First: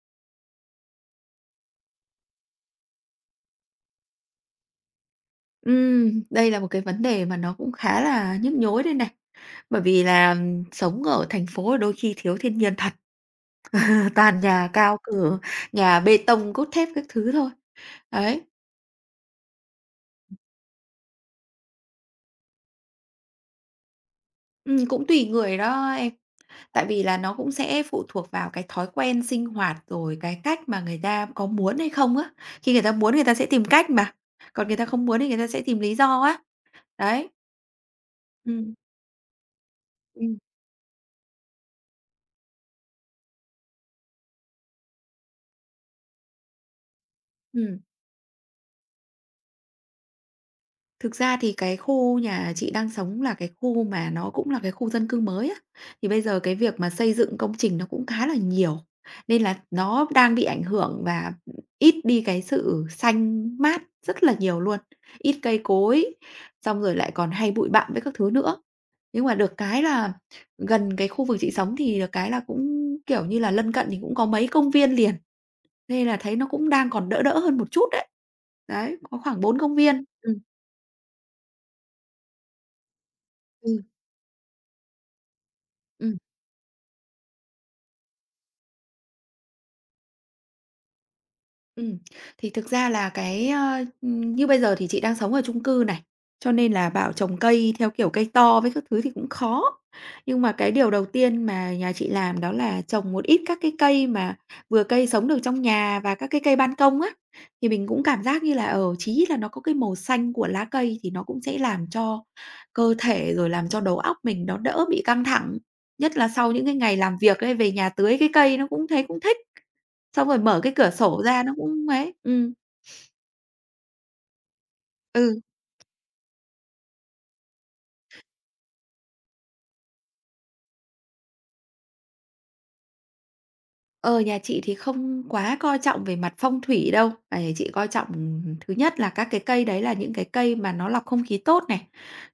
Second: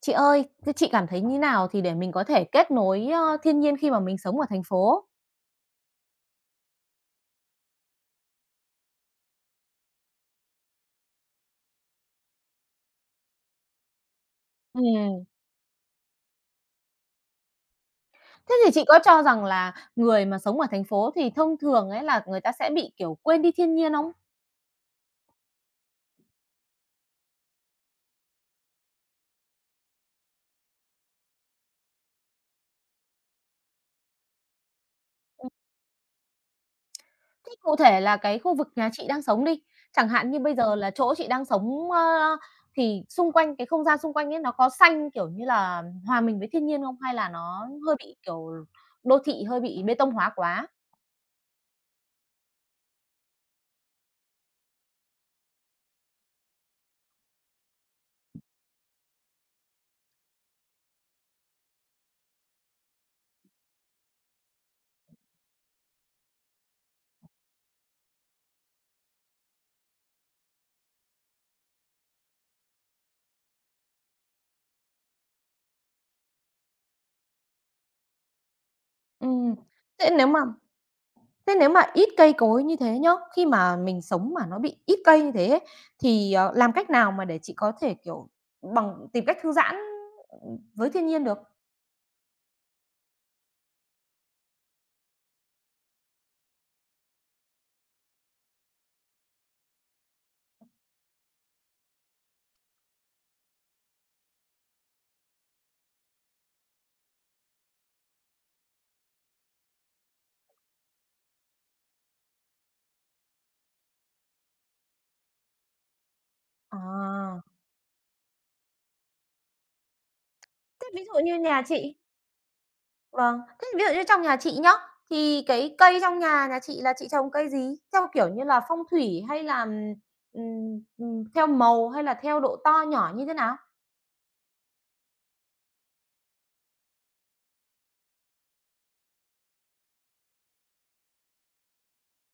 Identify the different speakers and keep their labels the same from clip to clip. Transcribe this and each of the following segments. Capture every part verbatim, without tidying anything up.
Speaker 1: Chị ơi, thế chị cảm thấy như nào thì để mình có thể kết nối, ơ, thiên nhiên khi mà mình sống ở thành phố?
Speaker 2: Ừm, đây là một cái vấn đề mà nó cũng khá là nhức nhối đây này. Bởi vì là ừm, sống ở thành phố đôi khi thiếu thiên nhiên thật, toàn nhà cao
Speaker 1: Ừm.
Speaker 2: cửa, nhà bê tông cốt thép các thứ thôi. Đấy,
Speaker 1: Thế thì chị có cho rằng là người mà sống ở thành phố thì thông thường ấy là người ta sẽ bị, kiểu, quên đi thiên nhiên không?
Speaker 2: ừm, cũng tùy người đó em. Tại vì là nó cũng sẽ phụ thuộc vào cái thói quen sinh hoạt, rồi cái cách mà người ta có muốn hay không á. Khi người ta muốn người ta sẽ tìm cách mà, còn người ta không muốn thì người ta sẽ tìm lý do á. Đấy.
Speaker 1: Thế cụ thể là cái khu vực
Speaker 2: Ừm,
Speaker 1: nhà chị đang sống đi, chẳng hạn như
Speaker 2: ừm,
Speaker 1: bây giờ là chỗ chị đang sống, ơ, thì xung quanh cái không gian xung quanh ấy nó có xanh, kiểu như là, hòa mình với thiên nhiên không? Hay là nó
Speaker 2: ừm.
Speaker 1: hơi bị, kiểu, đô thị hơi bị bê tông hóa quá?
Speaker 2: Thực ra thì cái khu nhà chị đang sống là cái khu mà nó cũng là cái khu dân cư mới á. Thì bây giờ cái việc mà xây dựng công trình nó cũng khá là nhiều, nên là nó đang bị ảnh hưởng và ít đi cái sự xanh mát rất là nhiều luôn, ít cây cối, xong rồi lại còn hay bụi bặm với các thứ nữa. Nhưng mà được cái là gần cái khu vực chị sống thì được cái là cũng, kiểu như là, lân cận thì cũng có mấy công viên liền, nên là thấy nó cũng đang còn đỡ đỡ hơn một chút đấy. Đấy, có
Speaker 1: Ừ.
Speaker 2: khoảng bốn công viên.
Speaker 1: Thế nếu
Speaker 2: Ừm,
Speaker 1: mà Thế nếu mà ít cây cối như thế nhá, khi mà
Speaker 2: ừm,
Speaker 1: mình sống mà nó bị ít cây như thế ấy,
Speaker 2: ừm.
Speaker 1: thì, ờ, làm cách nào mà để chị có thể, kiểu, bằng tìm cách thư giãn với thiên nhiên được?
Speaker 2: Ừm, thì thực ra là cái, ơ, như bây giờ thì chị đang sống ở chung cư này, cho nên là bảo trồng cây theo kiểu cây to với các thứ thì cũng khó. Nhưng mà cái điều đầu tiên mà nhà chị làm đó là trồng một ít các cái cây mà vừa cây sống được trong nhà và các cái cây ban công á, thì mình cũng cảm giác như là, ở chí ít là nó có cái màu xanh của lá cây thì nó cũng sẽ làm cho cơ thể rồi làm cho đầu óc mình nó đỡ bị căng thẳng. Nhất là sau những cái ngày làm việc
Speaker 1: À.
Speaker 2: ấy, về nhà tưới cái cây nó cũng thấy cũng thích. Xong rồi mở cái
Speaker 1: Thế
Speaker 2: cửa
Speaker 1: ví dụ
Speaker 2: sổ
Speaker 1: như
Speaker 2: ra nó
Speaker 1: nhà
Speaker 2: cũng
Speaker 1: chị
Speaker 2: ấy. Ừm.
Speaker 1: Vâng, thế ví dụ như trong nhà chị nhá,
Speaker 2: Ừ,
Speaker 1: thì cái cây trong nhà nhà chị là chị trồng cây gì? Theo kiểu như là phong thủy hay là, ừm, ừm, ừm, theo màu hay là theo độ to nhỏ như thế nào?
Speaker 2: ờ, nhà chị thì không quá coi trọng về mặt phong thủy đâu. À, chị coi trọng, thứ nhất là các cái cây đấy là những cái cây mà nó lọc không khí tốt này,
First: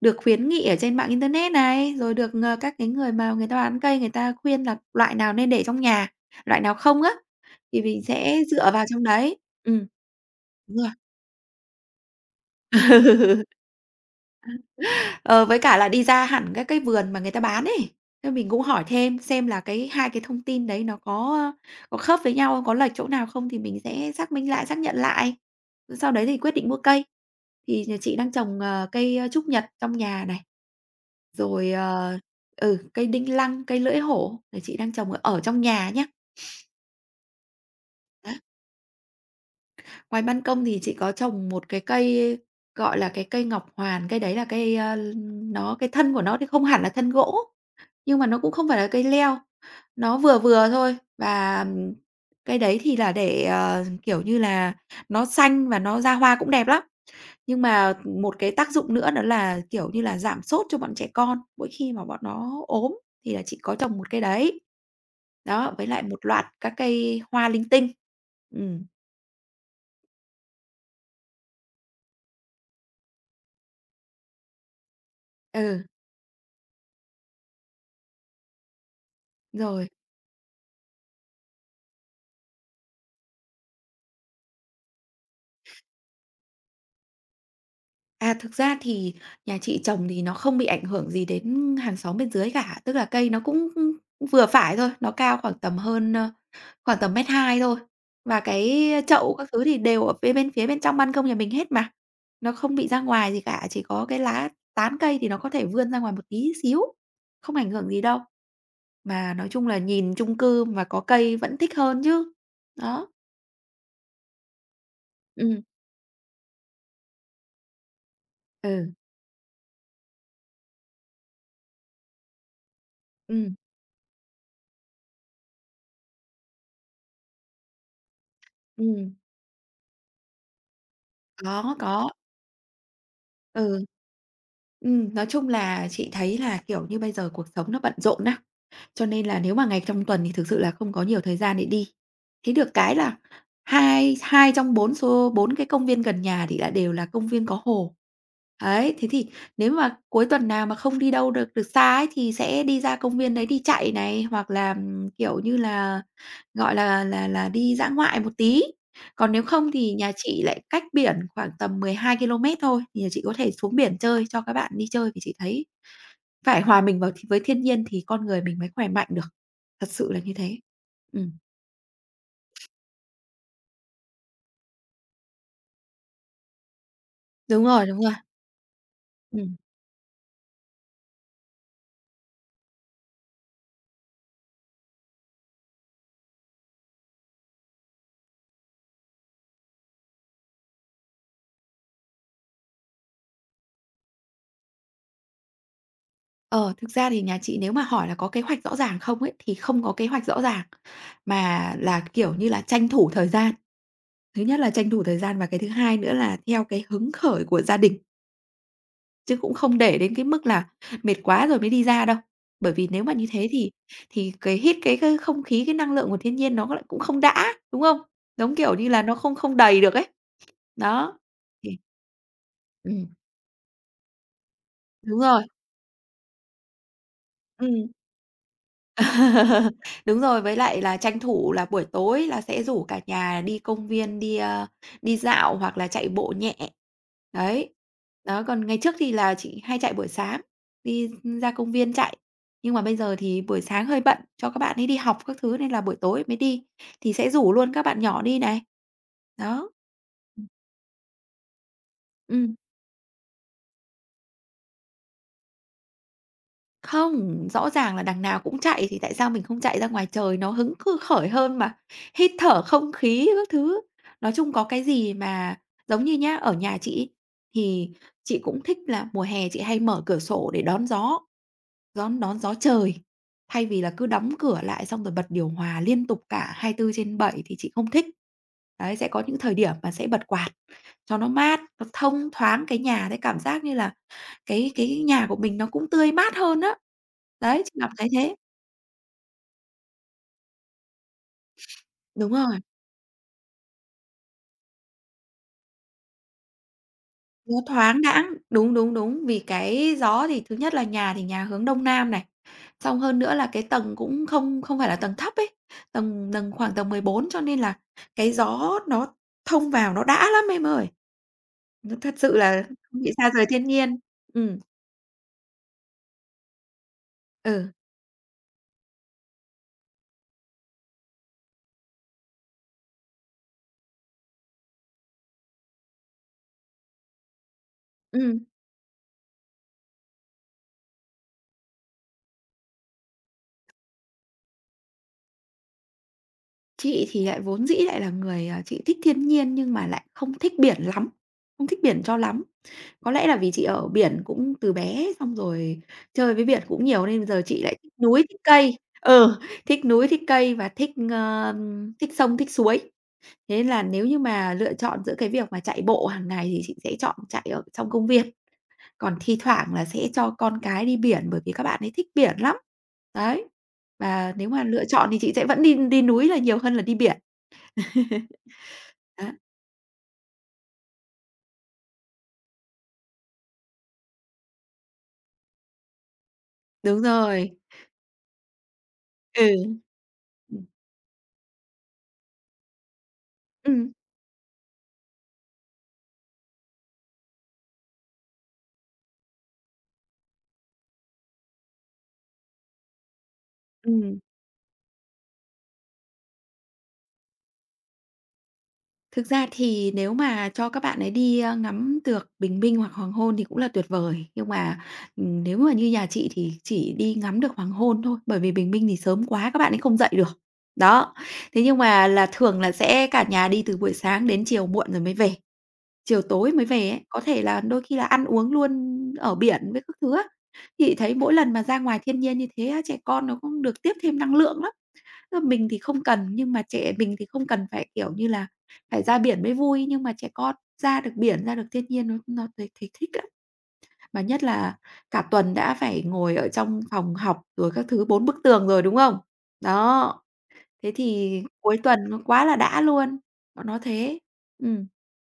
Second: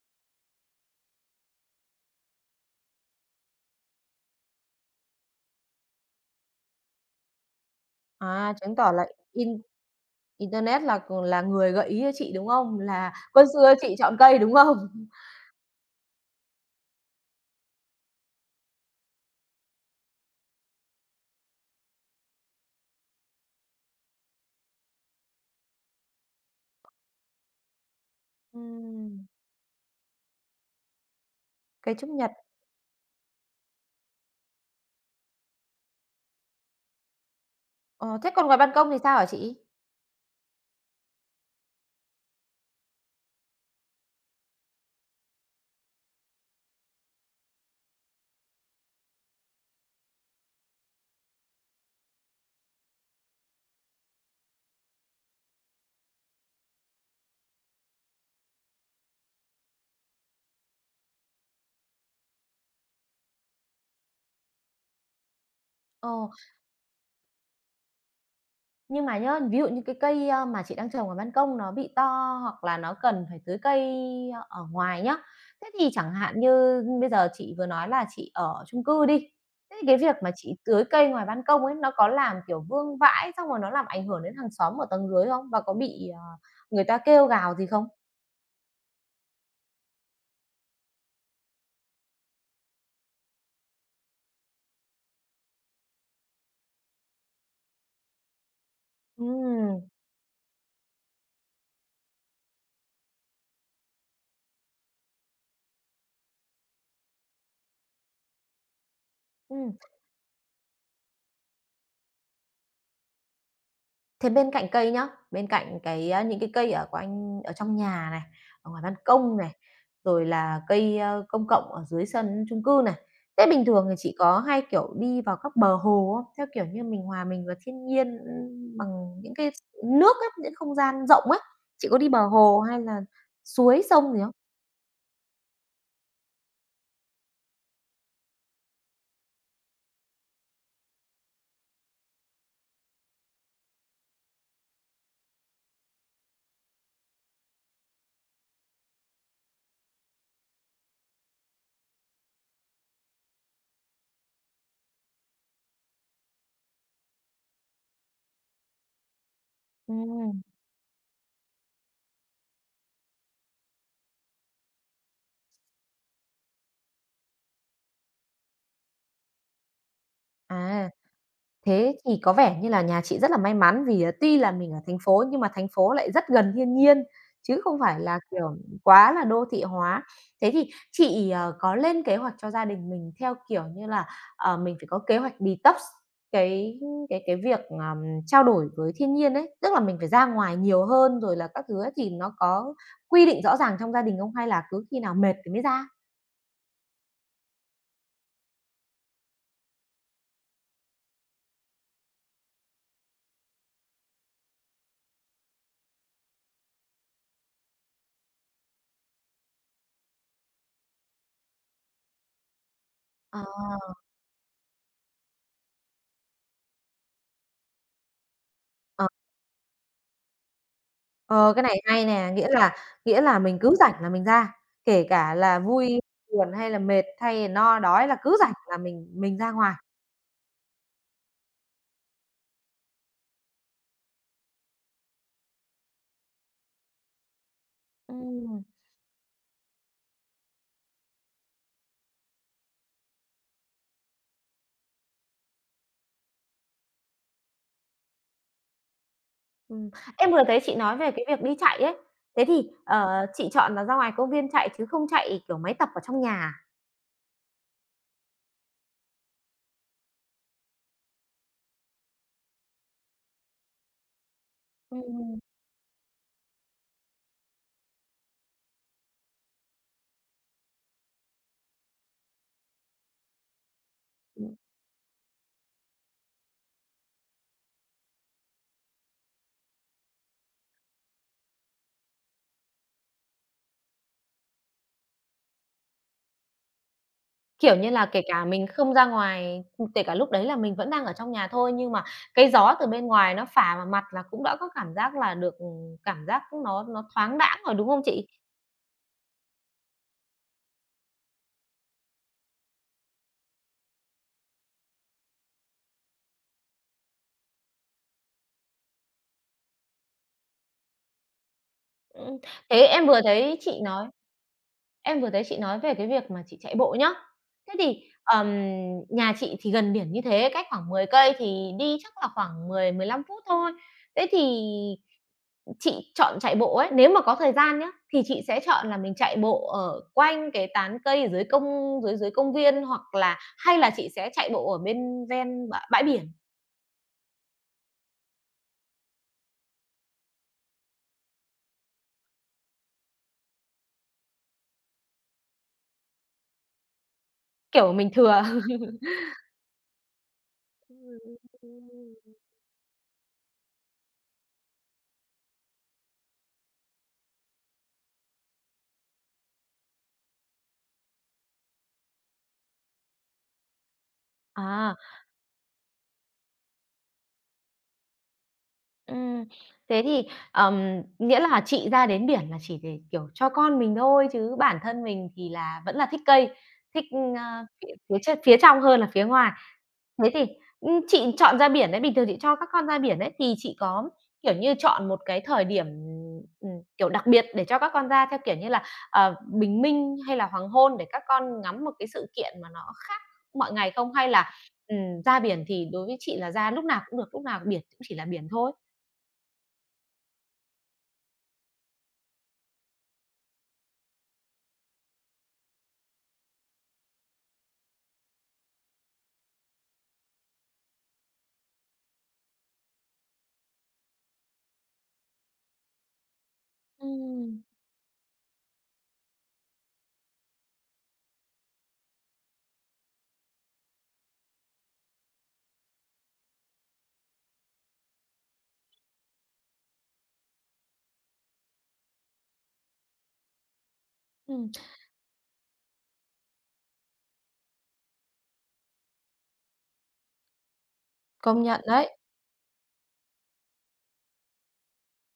Speaker 2: được khuyến nghị ở trên mạng internet này, rồi được, ờ, các cái người mà người ta bán cây người ta khuyên là loại nào nên để trong nhà, loại nào không á, thì mình sẽ
Speaker 1: À,
Speaker 2: dựa
Speaker 1: chứng
Speaker 2: vào
Speaker 1: tỏ
Speaker 2: trong
Speaker 1: là
Speaker 2: đấy.
Speaker 1: in
Speaker 2: Ừ, đúng
Speaker 1: internet
Speaker 2: rồi.
Speaker 1: là ừ, là người gợi ý cho chị, đúng không? Là quân sư cho chị chọn cây, đúng không?
Speaker 2: Ờ, với cả là đi ra hẳn các cái vườn mà người ta bán ấy, thế mình cũng hỏi thêm xem là cái hai cái thông tin đấy nó có, có khớp với nhau không, có lệch chỗ nào không thì mình sẽ xác minh lại, xác nhận lại. Rồi sau đấy thì quyết định mua cây. Thì nhà chị đang trồng, ờ, cây,
Speaker 1: Ừm,
Speaker 2: ơ, trúc nhật trong nhà này, rồi,
Speaker 1: cây trúc
Speaker 2: ờ,
Speaker 1: nhật.
Speaker 2: ừ, cây đinh lăng, cây lưỡi hổ là chị đang trồng ở ở trong nhà nhé.
Speaker 1: Ờ, thế
Speaker 2: Đó,
Speaker 1: còn ngoài ban công thì sao hả chị?
Speaker 2: ngoài ban công thì chị có trồng một cái cây, gọi là, cái cây ngọc hoàn, cây đấy là cây, ơ, nó cái thân của nó thì không hẳn là thân gỗ. Nhưng mà nó cũng không phải là cây leo, nó vừa vừa thôi và, ừm, cây đấy thì là để, ờ, kiểu như là, nó xanh và nó ra hoa cũng đẹp lắm. Nhưng mà một cái tác dụng nữa đó là, kiểu như là, giảm sốt cho bọn trẻ con, mỗi khi mà bọn nó ốm thì là chị có trồng một cây đấy. Đó, với lại
Speaker 1: Ờ,
Speaker 2: một loạt các cây hoa linh tinh. Ừm,
Speaker 1: nhưng mà nhớ ví dụ như cái cây, a, mà chị đang trồng ở ban công nó bị to hoặc là nó cần phải tưới cây ở ngoài nhá, thế
Speaker 2: ừ,
Speaker 1: thì chẳng hạn như bây giờ chị vừa nói là chị ở chung cư đi, thế thì
Speaker 2: rồi.
Speaker 1: cái việc mà chị tưới cây ngoài ban công ấy, nó có làm, kiểu, vương vãi xong rồi nó làm ảnh hưởng đến hàng xóm ở tầng dưới không? Và có bị, ờ, người ta kêu gào gì không?
Speaker 2: À, thực ra thì nhà chị trồng thì nó không bị ảnh hưởng gì đến hàng xóm bên dưới cả, tức là cây nó cũng vừa phải thôi, nó cao khoảng tầm hơn, ơ, khoảng tầm mét hai thôi. Và cái chậu các thứ thì
Speaker 1: Ừm.
Speaker 2: đều ở bên bên phía bên trong ban công nhà mình hết mà, nó không bị ra ngoài gì cả, chỉ có cái lá tán cây thì nó có thể vươn ra ngoài một tí xíu, không ảnh hưởng gì đâu. Mà nói chung là nhìn chung cư mà có cây vẫn thích hơn chứ. Đó.
Speaker 1: Thế bên cạnh cây nhá, bên
Speaker 2: Ừ,
Speaker 1: cạnh cái, a, những cái cây ở của anh ở trong nhà này, ở ngoài
Speaker 2: ừ.
Speaker 1: ban công này, rồi là cây, ơ, công cộng ở dưới sân chung cư này, thế
Speaker 2: Ừ,
Speaker 1: bình thường thì chị có hay, kiểu, đi vào các bờ hồ không? Theo kiểu như mình hòa mình vào thiên nhiên, ưm, bằng
Speaker 2: ừm,
Speaker 1: những cái nước á, những không gian rộng ấy,
Speaker 2: có,
Speaker 1: chị có đi
Speaker 2: có.
Speaker 1: bờ hồ hay là suối
Speaker 2: Ừ.
Speaker 1: sông gì không?
Speaker 2: Ừm, nói chung là chị thấy là, kiểu như, bây giờ cuộc sống nó bận rộn á, cho nên là nếu mà ngày trong tuần thì thực sự là không có nhiều thời gian để đi. Thế được cái là hai hai trong bốn số bốn cái công viên gần nhà thì lại đều là công viên có hồ. Ấy, thế thì nếu mà cuối tuần nào mà không đi đâu được được xa ấy thì sẽ đi ra công viên đấy đi chạy này, hoặc là, ừm, kiểu như là gọi là là là đi dã ngoại một tí. Còn nếu không thì nhà
Speaker 1: Ừm.
Speaker 2: chị lại cách biển khoảng tầm 12 ki-lô-mét thôi, thì nhà chị có thể xuống biển chơi cho các bạn đi chơi, vì chị thấy phải hòa mình vào th với thiên nhiên thì con người mình mới khỏe mạnh được, thật sự là như thế.
Speaker 1: À.
Speaker 2: Ừm,
Speaker 1: Thế thì có vẻ như là nhà chị rất là may mắn vì, à, tuy là mình ở thành phố nhưng mà thành phố lại rất gần thiên nhiên, chứ
Speaker 2: đúng
Speaker 1: không
Speaker 2: rồi,
Speaker 1: phải
Speaker 2: đúng rồi.
Speaker 1: là, kiểu, quá là đô
Speaker 2: Ừm,
Speaker 1: thị hóa. Thế thì chị, ờ, có lên kế hoạch cho gia đình mình theo kiểu như là, ờ, mình phải có kế hoạch detox cái cái cái việc, ờm, trao đổi với thiên nhiên ấy, tức là mình phải ra ngoài nhiều hơn rồi là các thứ ấy, thì nó có quy định rõ ràng trong gia đình không, hay là cứ khi nào mệt thì mới ra?
Speaker 2: ờ, thực ra thì nhà chị nếu mà hỏi là có kế hoạch rõ ràng không ấy, thì không có kế hoạch rõ ràng, mà là, kiểu như là, tranh thủ thời gian. Thứ nhất là tranh thủ thời gian và cái thứ hai nữa là theo cái hứng khởi của gia đình. Chứ cũng không để đến cái mức là mệt quá rồi mới đi ra đâu. Bởi vì nếu mà như
Speaker 1: À.
Speaker 2: thế thì thì cái hít cái cái không khí, cái năng lượng của thiên nhiên nó lại cũng không đã, đúng không? Giống kiểu như là nó không không đầy được ấy. Đó,
Speaker 1: Ờ, cái này
Speaker 2: thì
Speaker 1: hay nè, nghĩa là
Speaker 2: ừm,
Speaker 1: nghĩa là mình cứ rảnh là mình ra, kể
Speaker 2: đúng
Speaker 1: cả
Speaker 2: rồi,
Speaker 1: là vui, buồn hay là mệt hay là no
Speaker 2: ừm.
Speaker 1: đói, là cứ rảnh là mình mình ra ngoài.
Speaker 2: Đúng rồi, với lại là tranh thủ là buổi tối là sẽ rủ cả nhà đi công viên, đi, a, đi dạo hoặc là chạy bộ nhẹ. Đấy, đó,
Speaker 1: Ừm,
Speaker 2: còn ngày trước thì là chị hay chạy buổi sáng, đi ra công viên chạy, nhưng mà bây giờ thì buổi sáng hơi bận cho các bạn ấy đi học các thứ nên là buổi tối mới đi, thì sẽ rủ luôn các bạn nhỏ đi này. Đó.
Speaker 1: ừm. Em
Speaker 2: Ừ.
Speaker 1: vừa thấy chị nói về cái việc đi chạy ấy, thế thì, ờ, chị chọn là ra ngoài công viên chạy chứ không chạy, kiểu, máy tập ở trong nhà à?
Speaker 2: Không, rõ ràng là đằng nào cũng chạy thì tại sao mình không chạy ra ngoài trời nó hứng khư khởi hơn mà, hít thở không khí các thứ. Nói chung có cái gì
Speaker 1: Ừm,
Speaker 2: mà giống như nhá, ở nhà chị ấy, thì chị cũng thích là mùa hè chị hay mở cửa sổ để đón gió, đón đón gió trời. Thay vì là cứ đóng
Speaker 1: ừm.
Speaker 2: cửa lại xong rồi bật điều hòa liên tục cả hai mươi tư trên bảy thì chị không thích. Đấy, sẽ có những thời điểm mà sẽ bật quạt cho nó mát, nó thông thoáng cái nhà đấy, cảm giác như là cái cái nhà của mình nó cũng tươi mát hơn á. Đấy, chị
Speaker 1: Kiểu
Speaker 2: Ngọc
Speaker 1: như là,
Speaker 2: thấy
Speaker 1: kể
Speaker 2: thế.
Speaker 1: cả mình không ra ngoài, ừm, kể cả lúc đấy là mình vẫn đang ở trong nhà thôi, nhưng mà
Speaker 2: Đúng
Speaker 1: cái
Speaker 2: rồi,
Speaker 1: gió từ bên ngoài nó phả vào mặt là cũng đã có cảm giác là được, ừm, cảm giác nó nó thoáng
Speaker 2: nó
Speaker 1: đãng rồi, đúng không
Speaker 2: thoáng
Speaker 1: chị?
Speaker 2: đãng. Đúng, đúng, đúng, vì cái gió thì thứ nhất là nhà thì nhà hướng Đông Nam này, xong hơn nữa là cái tầng cũng không không phải là tầng thấp ấy, tầng tầng khoảng tầng mười bốn cho nên là cái gió nó thông vào nó đã lắm em ơi. Nó thật
Speaker 1: Ừm,
Speaker 2: sự là
Speaker 1: thế
Speaker 2: không
Speaker 1: em
Speaker 2: bị
Speaker 1: vừa
Speaker 2: xa rời
Speaker 1: thấy
Speaker 2: thiên
Speaker 1: chị
Speaker 2: nhiên.
Speaker 1: nói
Speaker 2: Ừm,
Speaker 1: em vừa thấy chị nói về cái việc mà chị chạy bộ nhá.
Speaker 2: ừ,
Speaker 1: Thế thì, ờm, nhà chị thì gần biển như thế, cách khoảng mười cây thì đi chắc là khoảng mười mười 15 phút thôi. Thế thì chị chọn chạy bộ ấy, nếu mà có thời gian nhá, thì chị
Speaker 2: ừm.
Speaker 1: sẽ chọn là mình chạy bộ ở quanh cái tán cây ở dưới công dưới dưới công viên, hoặc là hay là chị sẽ chạy bộ ở bên ven bã bãi biển,
Speaker 2: Chị thì lại vốn dĩ lại là người, à, chị thích thiên nhiên nhưng mà lại không thích biển lắm, không thích biển cho lắm. Có lẽ là vì chị ở biển cũng từ bé, xong rồi chơi với biển cũng nhiều nên giờ chị lại
Speaker 1: kiểu,
Speaker 2: thích
Speaker 1: mình
Speaker 2: núi, thích
Speaker 1: thừa?
Speaker 2: cây. Ừ, thích núi, thích cây và thích, ờ, thích sông, thích suối. Thế nên là nếu như mà lựa chọn giữa cái việc mà chạy bộ hàng ngày thì chị sẽ chọn chạy ở trong công viên, còn thi thoảng là sẽ cho con cái đi biển bởi vì các bạn ấy thích biển lắm. Đấy, và nếu mà lựa
Speaker 1: À.
Speaker 2: chọn thì chị sẽ vẫn đi đi núi là nhiều hơn là đi biển. Đó,
Speaker 1: Ừm. Thế thì, ờm, nghĩa là chị ra đến biển là chỉ để, kiểu, cho con mình thôi chứ bản thân mình thì là vẫn là thích cây,
Speaker 2: đúng
Speaker 1: thích,
Speaker 2: rồi.
Speaker 1: a, phía phía trên phía trong hơn là phía ngoài.
Speaker 2: Ừ,
Speaker 1: Thế thì,
Speaker 2: ừ,
Speaker 1: ưm, chị chọn ra biển đấy, bình thường chị cho các con ra biển đấy thì chị
Speaker 2: ừm.
Speaker 1: có, kiểu như, chọn một cái thời điểm, ừm, kiểu, đặc biệt để cho các con ra theo kiểu như là, ờ, bình minh hay là hoàng hôn để các con ngắm một cái sự kiện mà nó khác mọi ngày không? Hay là, ừm, ra biển thì đối với chị là ra lúc nào cũng được, lúc nào biển cũng chỉ là biển thôi?
Speaker 2: Thực ra thì nếu mà cho các bạn ấy đi, ơ, ngắm được bình minh hoặc hoàng hôn thì cũng là tuyệt vời, nhưng mà, ừm, nếu mà như nhà chị thì chỉ đi ngắm được hoàng hôn thôi, bởi vì bình minh thì sớm quá các bạn ấy không dậy được. Đó, thế nhưng mà là thường là sẽ cả nhà đi từ buổi sáng đến chiều muộn rồi mới về. Chiều tối mới về ấy, có thể
Speaker 1: Ừm,
Speaker 2: là đôi khi là ăn uống luôn ở biển với các thứ á. Thì thấy mỗi lần mà ra ngoài thiên nhiên như thế á, trẻ con nó cũng được tiếp thêm năng lượng lắm. Tức là mình thì không cần, nhưng mà trẻ mình thì không cần phải, kiểu như là, phải ra biển mới vui, nhưng mà trẻ con ra được biển, ra được thiên nhiên nó nó thấy thấy thích lắm. Mà nhất
Speaker 1: ừm,
Speaker 2: là cả tuần đã phải ngồi ở trong phòng học rồi các thứ bốn bức tường rồi, đúng không? Đó, thế thì
Speaker 1: công
Speaker 2: cuối
Speaker 1: nhận
Speaker 2: tuần
Speaker 1: đấy.
Speaker 2: nó quá là đã luôn, bọn nó thế. Ừm.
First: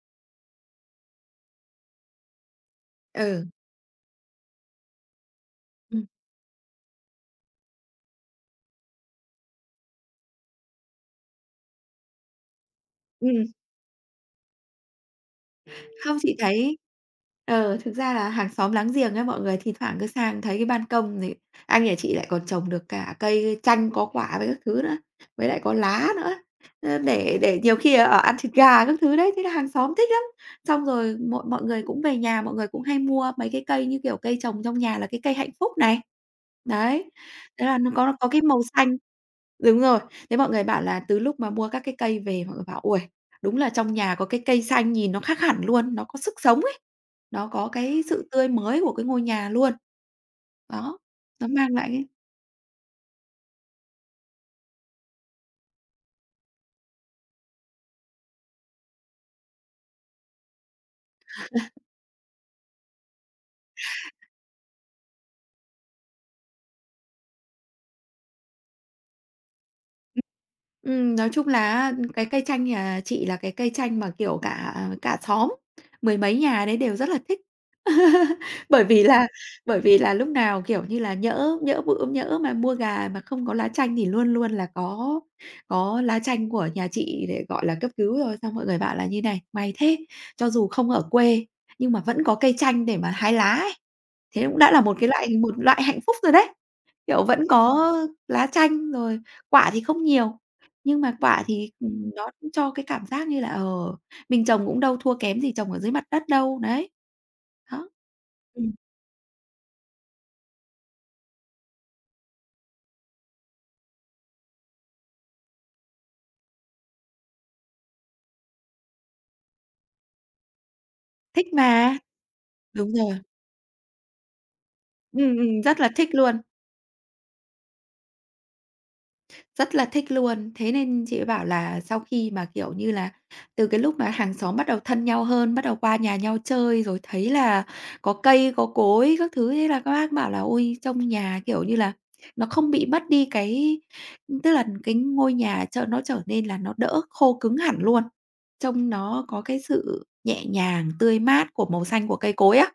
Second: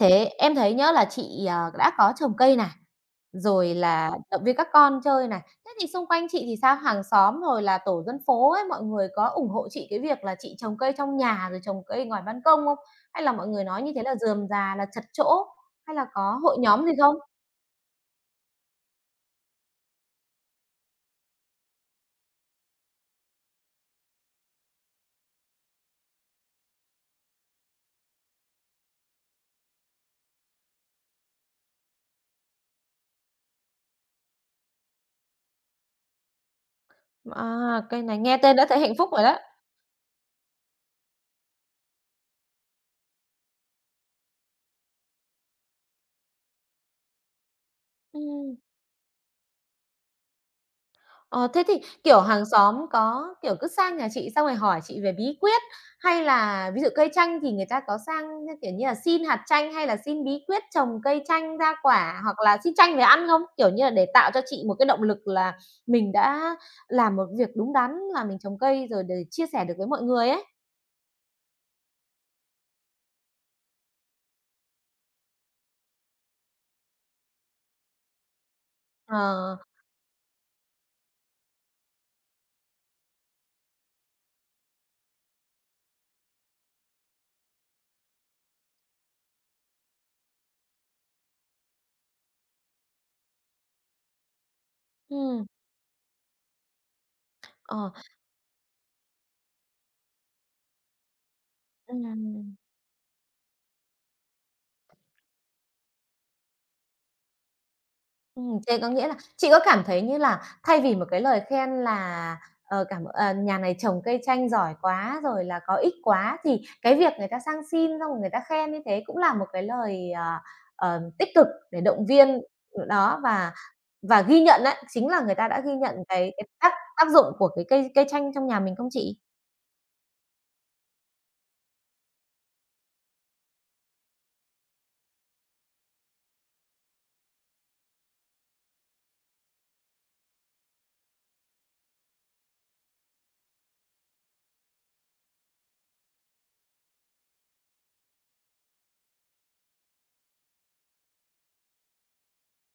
Speaker 1: Thế em thấy nhớ là chị, ờ, đã có trồng cây này,
Speaker 2: Ừ.
Speaker 1: rồi là động viên các con chơi này. Thế thì xung
Speaker 2: Ừm.
Speaker 1: quanh chị thì sao? Hàng xóm rồi là tổ dân phố ấy, mọi người có ủng hộ chị cái việc là chị trồng cây trong nhà rồi trồng cây ngoài ban công không? Hay là mọi
Speaker 2: Ừm.
Speaker 1: người nói như thế là rườm rà, là chật chỗ? Hay là
Speaker 2: Không, chị
Speaker 1: có hội
Speaker 2: thấy
Speaker 1: nhóm gì không?
Speaker 2: ờ, thực ra là hàng xóm láng giềng ấy, mọi người thi thoảng cứ sang thấy cái ban công thì anh nhà chị lại còn trồng được cả cây chanh có quả với các thứ nữa, với lại có lá nữa. Ơ, để để nhiều khi, ở ăn thịt gà các thứ đấy, thế là hàng xóm thích lắm. Xong rồi mọi mọi người cũng về nhà, mọi người cũng hay mua mấy cái cây như kiểu cây trồng trong nhà là cái cây hạnh phúc này. Đấy,
Speaker 1: À,
Speaker 2: thế là nó
Speaker 1: cây
Speaker 2: có
Speaker 1: này
Speaker 2: có
Speaker 1: nghe
Speaker 2: cái
Speaker 1: tên
Speaker 2: màu
Speaker 1: đã thấy hạnh
Speaker 2: xanh,
Speaker 1: phúc rồi đó.
Speaker 2: đúng rồi, thế mọi người bảo là từ lúc mà mua các cái cây về mọi người bảo: "Ôi! Đúng là trong nhà có cái cây xanh nhìn nó khác hẳn luôn, nó có sức sống ấy, nó có cái sự tươi
Speaker 1: Ừm.
Speaker 2: mới của cái ngôi nhà luôn." Đó, nó
Speaker 1: Ờ, thế
Speaker 2: mang
Speaker 1: thì,
Speaker 2: lại cái…
Speaker 1: kiểu, hàng xóm có, kiểu, cứ sang nhà chị xong rồi hỏi chị về bí quyết, hay là ví dụ cây chanh thì người ta có sang, như kiểu như là, xin hạt chanh hay là xin bí quyết trồng cây chanh ra quả, hoặc là xin chanh về ăn không? Kiểu như là, để tạo cho chị một cái động lực là mình đã làm một việc đúng đắn là mình trồng cây rồi để chia sẻ được với mọi người ấy.
Speaker 2: Ừm, nói chung là cái cây chanh nhà chị là cái cây chanh mà, kiểu, cả cả xóm, mười mấy nhà đấy đều rất là thích. Bởi vì là
Speaker 1: Ờ.
Speaker 2: bởi vì là lúc nào, kiểu như là, nhỡ nhỡ bữa nhỡ mà mua gà mà không có lá chanh thì luôn luôn là có có lá chanh của nhà chị để, gọi là, cấp cứu rồi. Xong mọi người bảo là như này: "May thế, cho dù không ở quê nhưng mà vẫn có cây chanh để mà hái lá ấy." Thế cũng đã là một cái loại
Speaker 1: Ừ.
Speaker 2: một loại hạnh phúc rồi đấy. Kiểu, vẫn
Speaker 1: Ờ.
Speaker 2: có lá chanh, rồi quả thì không nhiều, nhưng mà quả thì, ừm, nó cũng
Speaker 1: Ừm.
Speaker 2: cho cái cảm giác như là, ờ, mình trồng cũng đâu thua kém gì trồng ở dưới mặt đất đâu, đấy. Đó.
Speaker 1: Ừm,
Speaker 2: Ừm,
Speaker 1: thế có nghĩa là chị có cảm thấy như là thay vì một cái lời khen là, ờ, cảm ờ, "Nhà này trồng cây chanh giỏi quá", rồi là "Có ích quá", thì cái việc người ta sang xin xong rồi người ta khen như thế cũng là một cái lời, ờ, ờ, tích cực
Speaker 2: thích
Speaker 1: để
Speaker 2: mà,
Speaker 1: động viên, ừ,
Speaker 2: đúng rồi,
Speaker 1: đó, và và ghi nhận đấy chính là người
Speaker 2: ừm,
Speaker 1: ta đã
Speaker 2: ừm,
Speaker 1: ghi
Speaker 2: rất là
Speaker 1: nhận
Speaker 2: thích
Speaker 1: cái
Speaker 2: luôn.
Speaker 1: cái tác tác dụng của cái cây cây chanh trong nhà mình, không chị?
Speaker 2: Rất là thích luôn. Thế nên chị mới bảo là sau khi mà, kiểu như là, từ cái lúc mà hàng xóm bắt đầu thân nhau hơn, bắt đầu qua nhà nhau chơi rồi thấy là có cây, có cối các thứ, thế là các bác bảo là "Ôi, trông nhà, kiểu như là, nó không bị mất đi cái… tức là cái ngôi nhà trở nó trở nên là nó đỡ khô cứng hẳn luôn, trông nó có cái sự nhẹ nhàng, tươi mát của màu xanh của cây cối á."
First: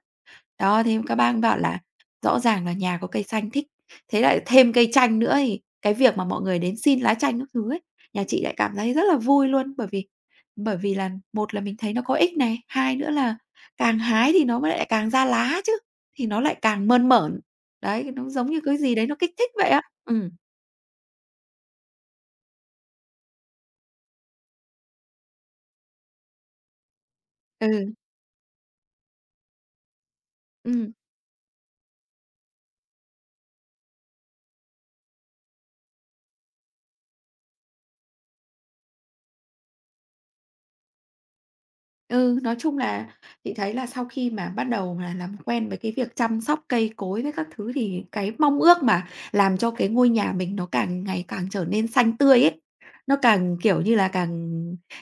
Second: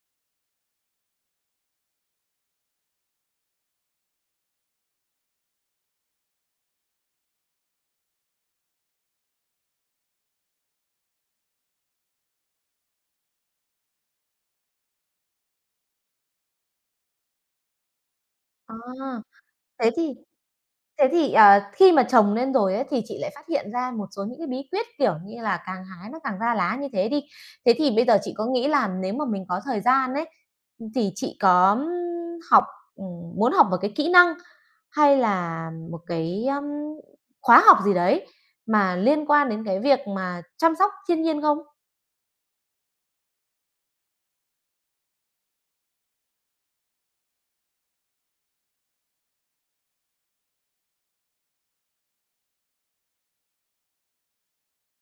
Speaker 2: Đó, thế các bác bảo là rõ ràng là nhà có cây xanh thích, thế lại thêm cây chanh nữa thì cái việc mà mọi người đến xin lá chanh các thứ ấy, nhà chị lại cảm thấy rất là vui luôn. Bởi vì bởi vì là một là mình thấy nó có ích này, hai nữa là càng hái thì nó mới lại càng ra lá chứ, thì nó lại càng mơn mởn. Đấy, nó giống như cái gì đấy nó
Speaker 1: À,
Speaker 2: kích thích vậy á.
Speaker 1: thế thì
Speaker 2: Ừ,
Speaker 1: Thế thì, ờ, khi mà trồng lên rồi ấy, thì chị lại phát hiện ra một số những cái bí quyết, kiểu như là, càng hái nó càng ra lá như thế đi. Thế thì
Speaker 2: ừ,
Speaker 1: bây giờ chị có nghĩ là nếu mà mình có thời gian ấy,
Speaker 2: ừm.
Speaker 1: thì chị có, ưm, học ừm, muốn học một cái kỹ năng hay là một cái, ưm, khóa học gì đấy mà liên quan đến cái việc mà chăm sóc thiên nhiên không?
Speaker 2: Ừ, nói chung là chị thấy là sau khi mà bắt đầu mà làm quen với cái việc chăm sóc cây cối với các thứ thì cái mong ước mà làm cho cái ngôi nhà mình nó càng ngày càng trở nên xanh tươi ấy, nó càng, kiểu như là, càng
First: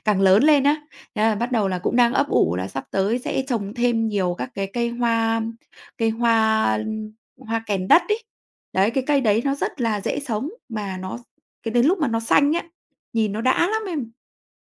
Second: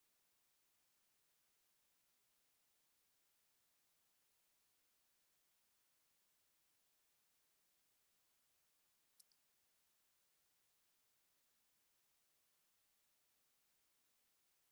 Speaker 2: càng lớn lên á. Thế là bắt đầu là cũng đang ấp ủ là sắp tới sẽ trồng thêm nhiều các cái cây hoa cây hoa hoa kèn đất ấy. Đấy, cái cây đấy nó rất là dễ sống, mà nó cái đến lúc mà nó xanh ấy, nhìn nó đã lắm em.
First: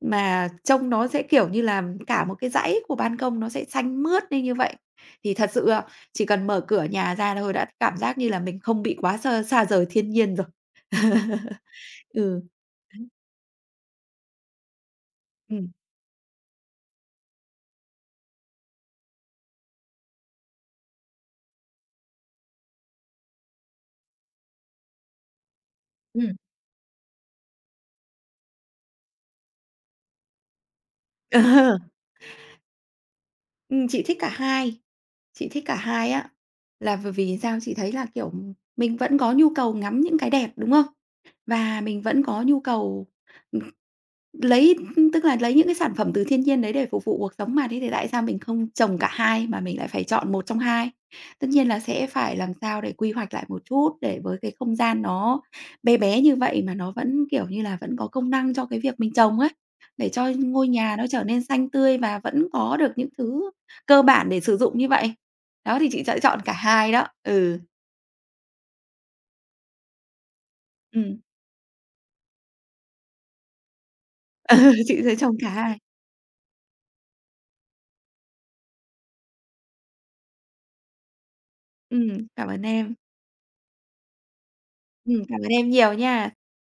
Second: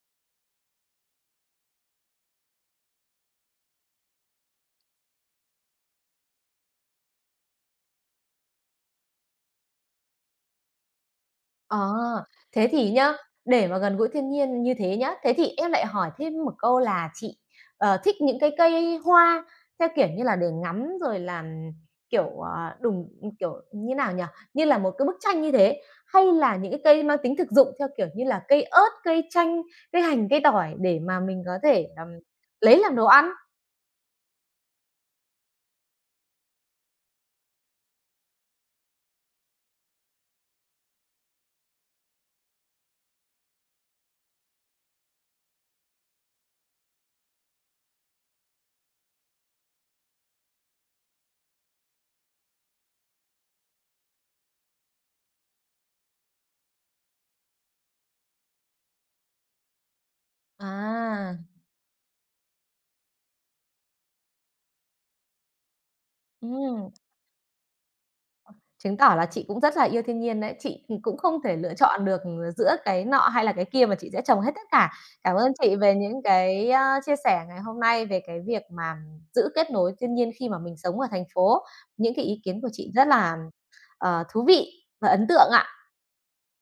Speaker 2: Mà trông nó sẽ, kiểu như là, cả một cái dãy của ban công nó sẽ xanh mướt lên như vậy. Thì thật sự, à, chỉ cần mở cửa nhà ra thôi đã cảm giác như là mình không bị quá xa xa rời thiên nhiên rồi.
Speaker 1: Ờ,
Speaker 2: Ừ.
Speaker 1: thế thì nhá, để mà gần gũi thiên nhiên như thế nhá, thế thì
Speaker 2: Ừm.
Speaker 1: em lại hỏi thêm một câu là chị, ờ, thích những cái cây hoa theo kiểu như là để ngắm rồi là, kiểu, à, đùng kiểu, như nào nhỉ? Như là một cái bức tranh như thế, hay
Speaker 2: Ừm.
Speaker 1: là những cái cây mang tính thực dụng theo kiểu như là cây ớt, cây chanh, cây hành, cây tỏi để mà mình có thể, ừm, lấy làm đồ ăn?
Speaker 2: Ừm, chị thích cả hai, chị thích cả hai á, là bởi vì sao? Chị thấy là, kiểu, mình vẫn có nhu cầu ngắm những cái đẹp, đúng không? Và mình vẫn có nhu cầu, ừm, lấy… tức là lấy những cái sản phẩm từ thiên nhiên đấy để phục vụ cuộc sống mà, thế thì tại sao mình không trồng cả hai mà mình lại phải chọn một trong hai? Tất nhiên là sẽ phải làm sao để quy hoạch lại một chút, để với cái không gian nó bé bé như vậy mà nó vẫn, kiểu như là, vẫn có công năng cho cái việc mình trồng ấy, để cho ngôi nhà nó trở
Speaker 1: À,
Speaker 2: nên xanh tươi và vẫn có được những thứ cơ bản để sử dụng như vậy. Đó, thì chị sẽ chọn cả
Speaker 1: ừm.
Speaker 2: hai đó. Ừ,
Speaker 1: Chứng tỏ là chị cũng rất là yêu thiên nhiên đấy. Chị, ừm, cũng
Speaker 2: ừm,
Speaker 1: không thể lựa chọn được, ờ, giữa cái nọ hay là cái kia mà chị sẽ trồng hết tất
Speaker 2: ừ,
Speaker 1: cả.
Speaker 2: chị sẽ
Speaker 1: Cảm
Speaker 2: trồng cả
Speaker 1: ơn chị
Speaker 2: hai.
Speaker 1: về những cái, a, chia sẻ ngày hôm nay về cái việc mà giữ kết nối thiên nhiên khi mà mình sống ở thành phố. Những cái
Speaker 2: Ừm,
Speaker 1: ý
Speaker 2: cảm
Speaker 1: kiến
Speaker 2: ơn
Speaker 1: của chị
Speaker 2: em.
Speaker 1: rất là, ờ, thú vị và
Speaker 2: Ừm,
Speaker 1: ấn
Speaker 2: cảm ơn
Speaker 1: tượng
Speaker 2: em
Speaker 1: ạ.
Speaker 2: nhiều nha.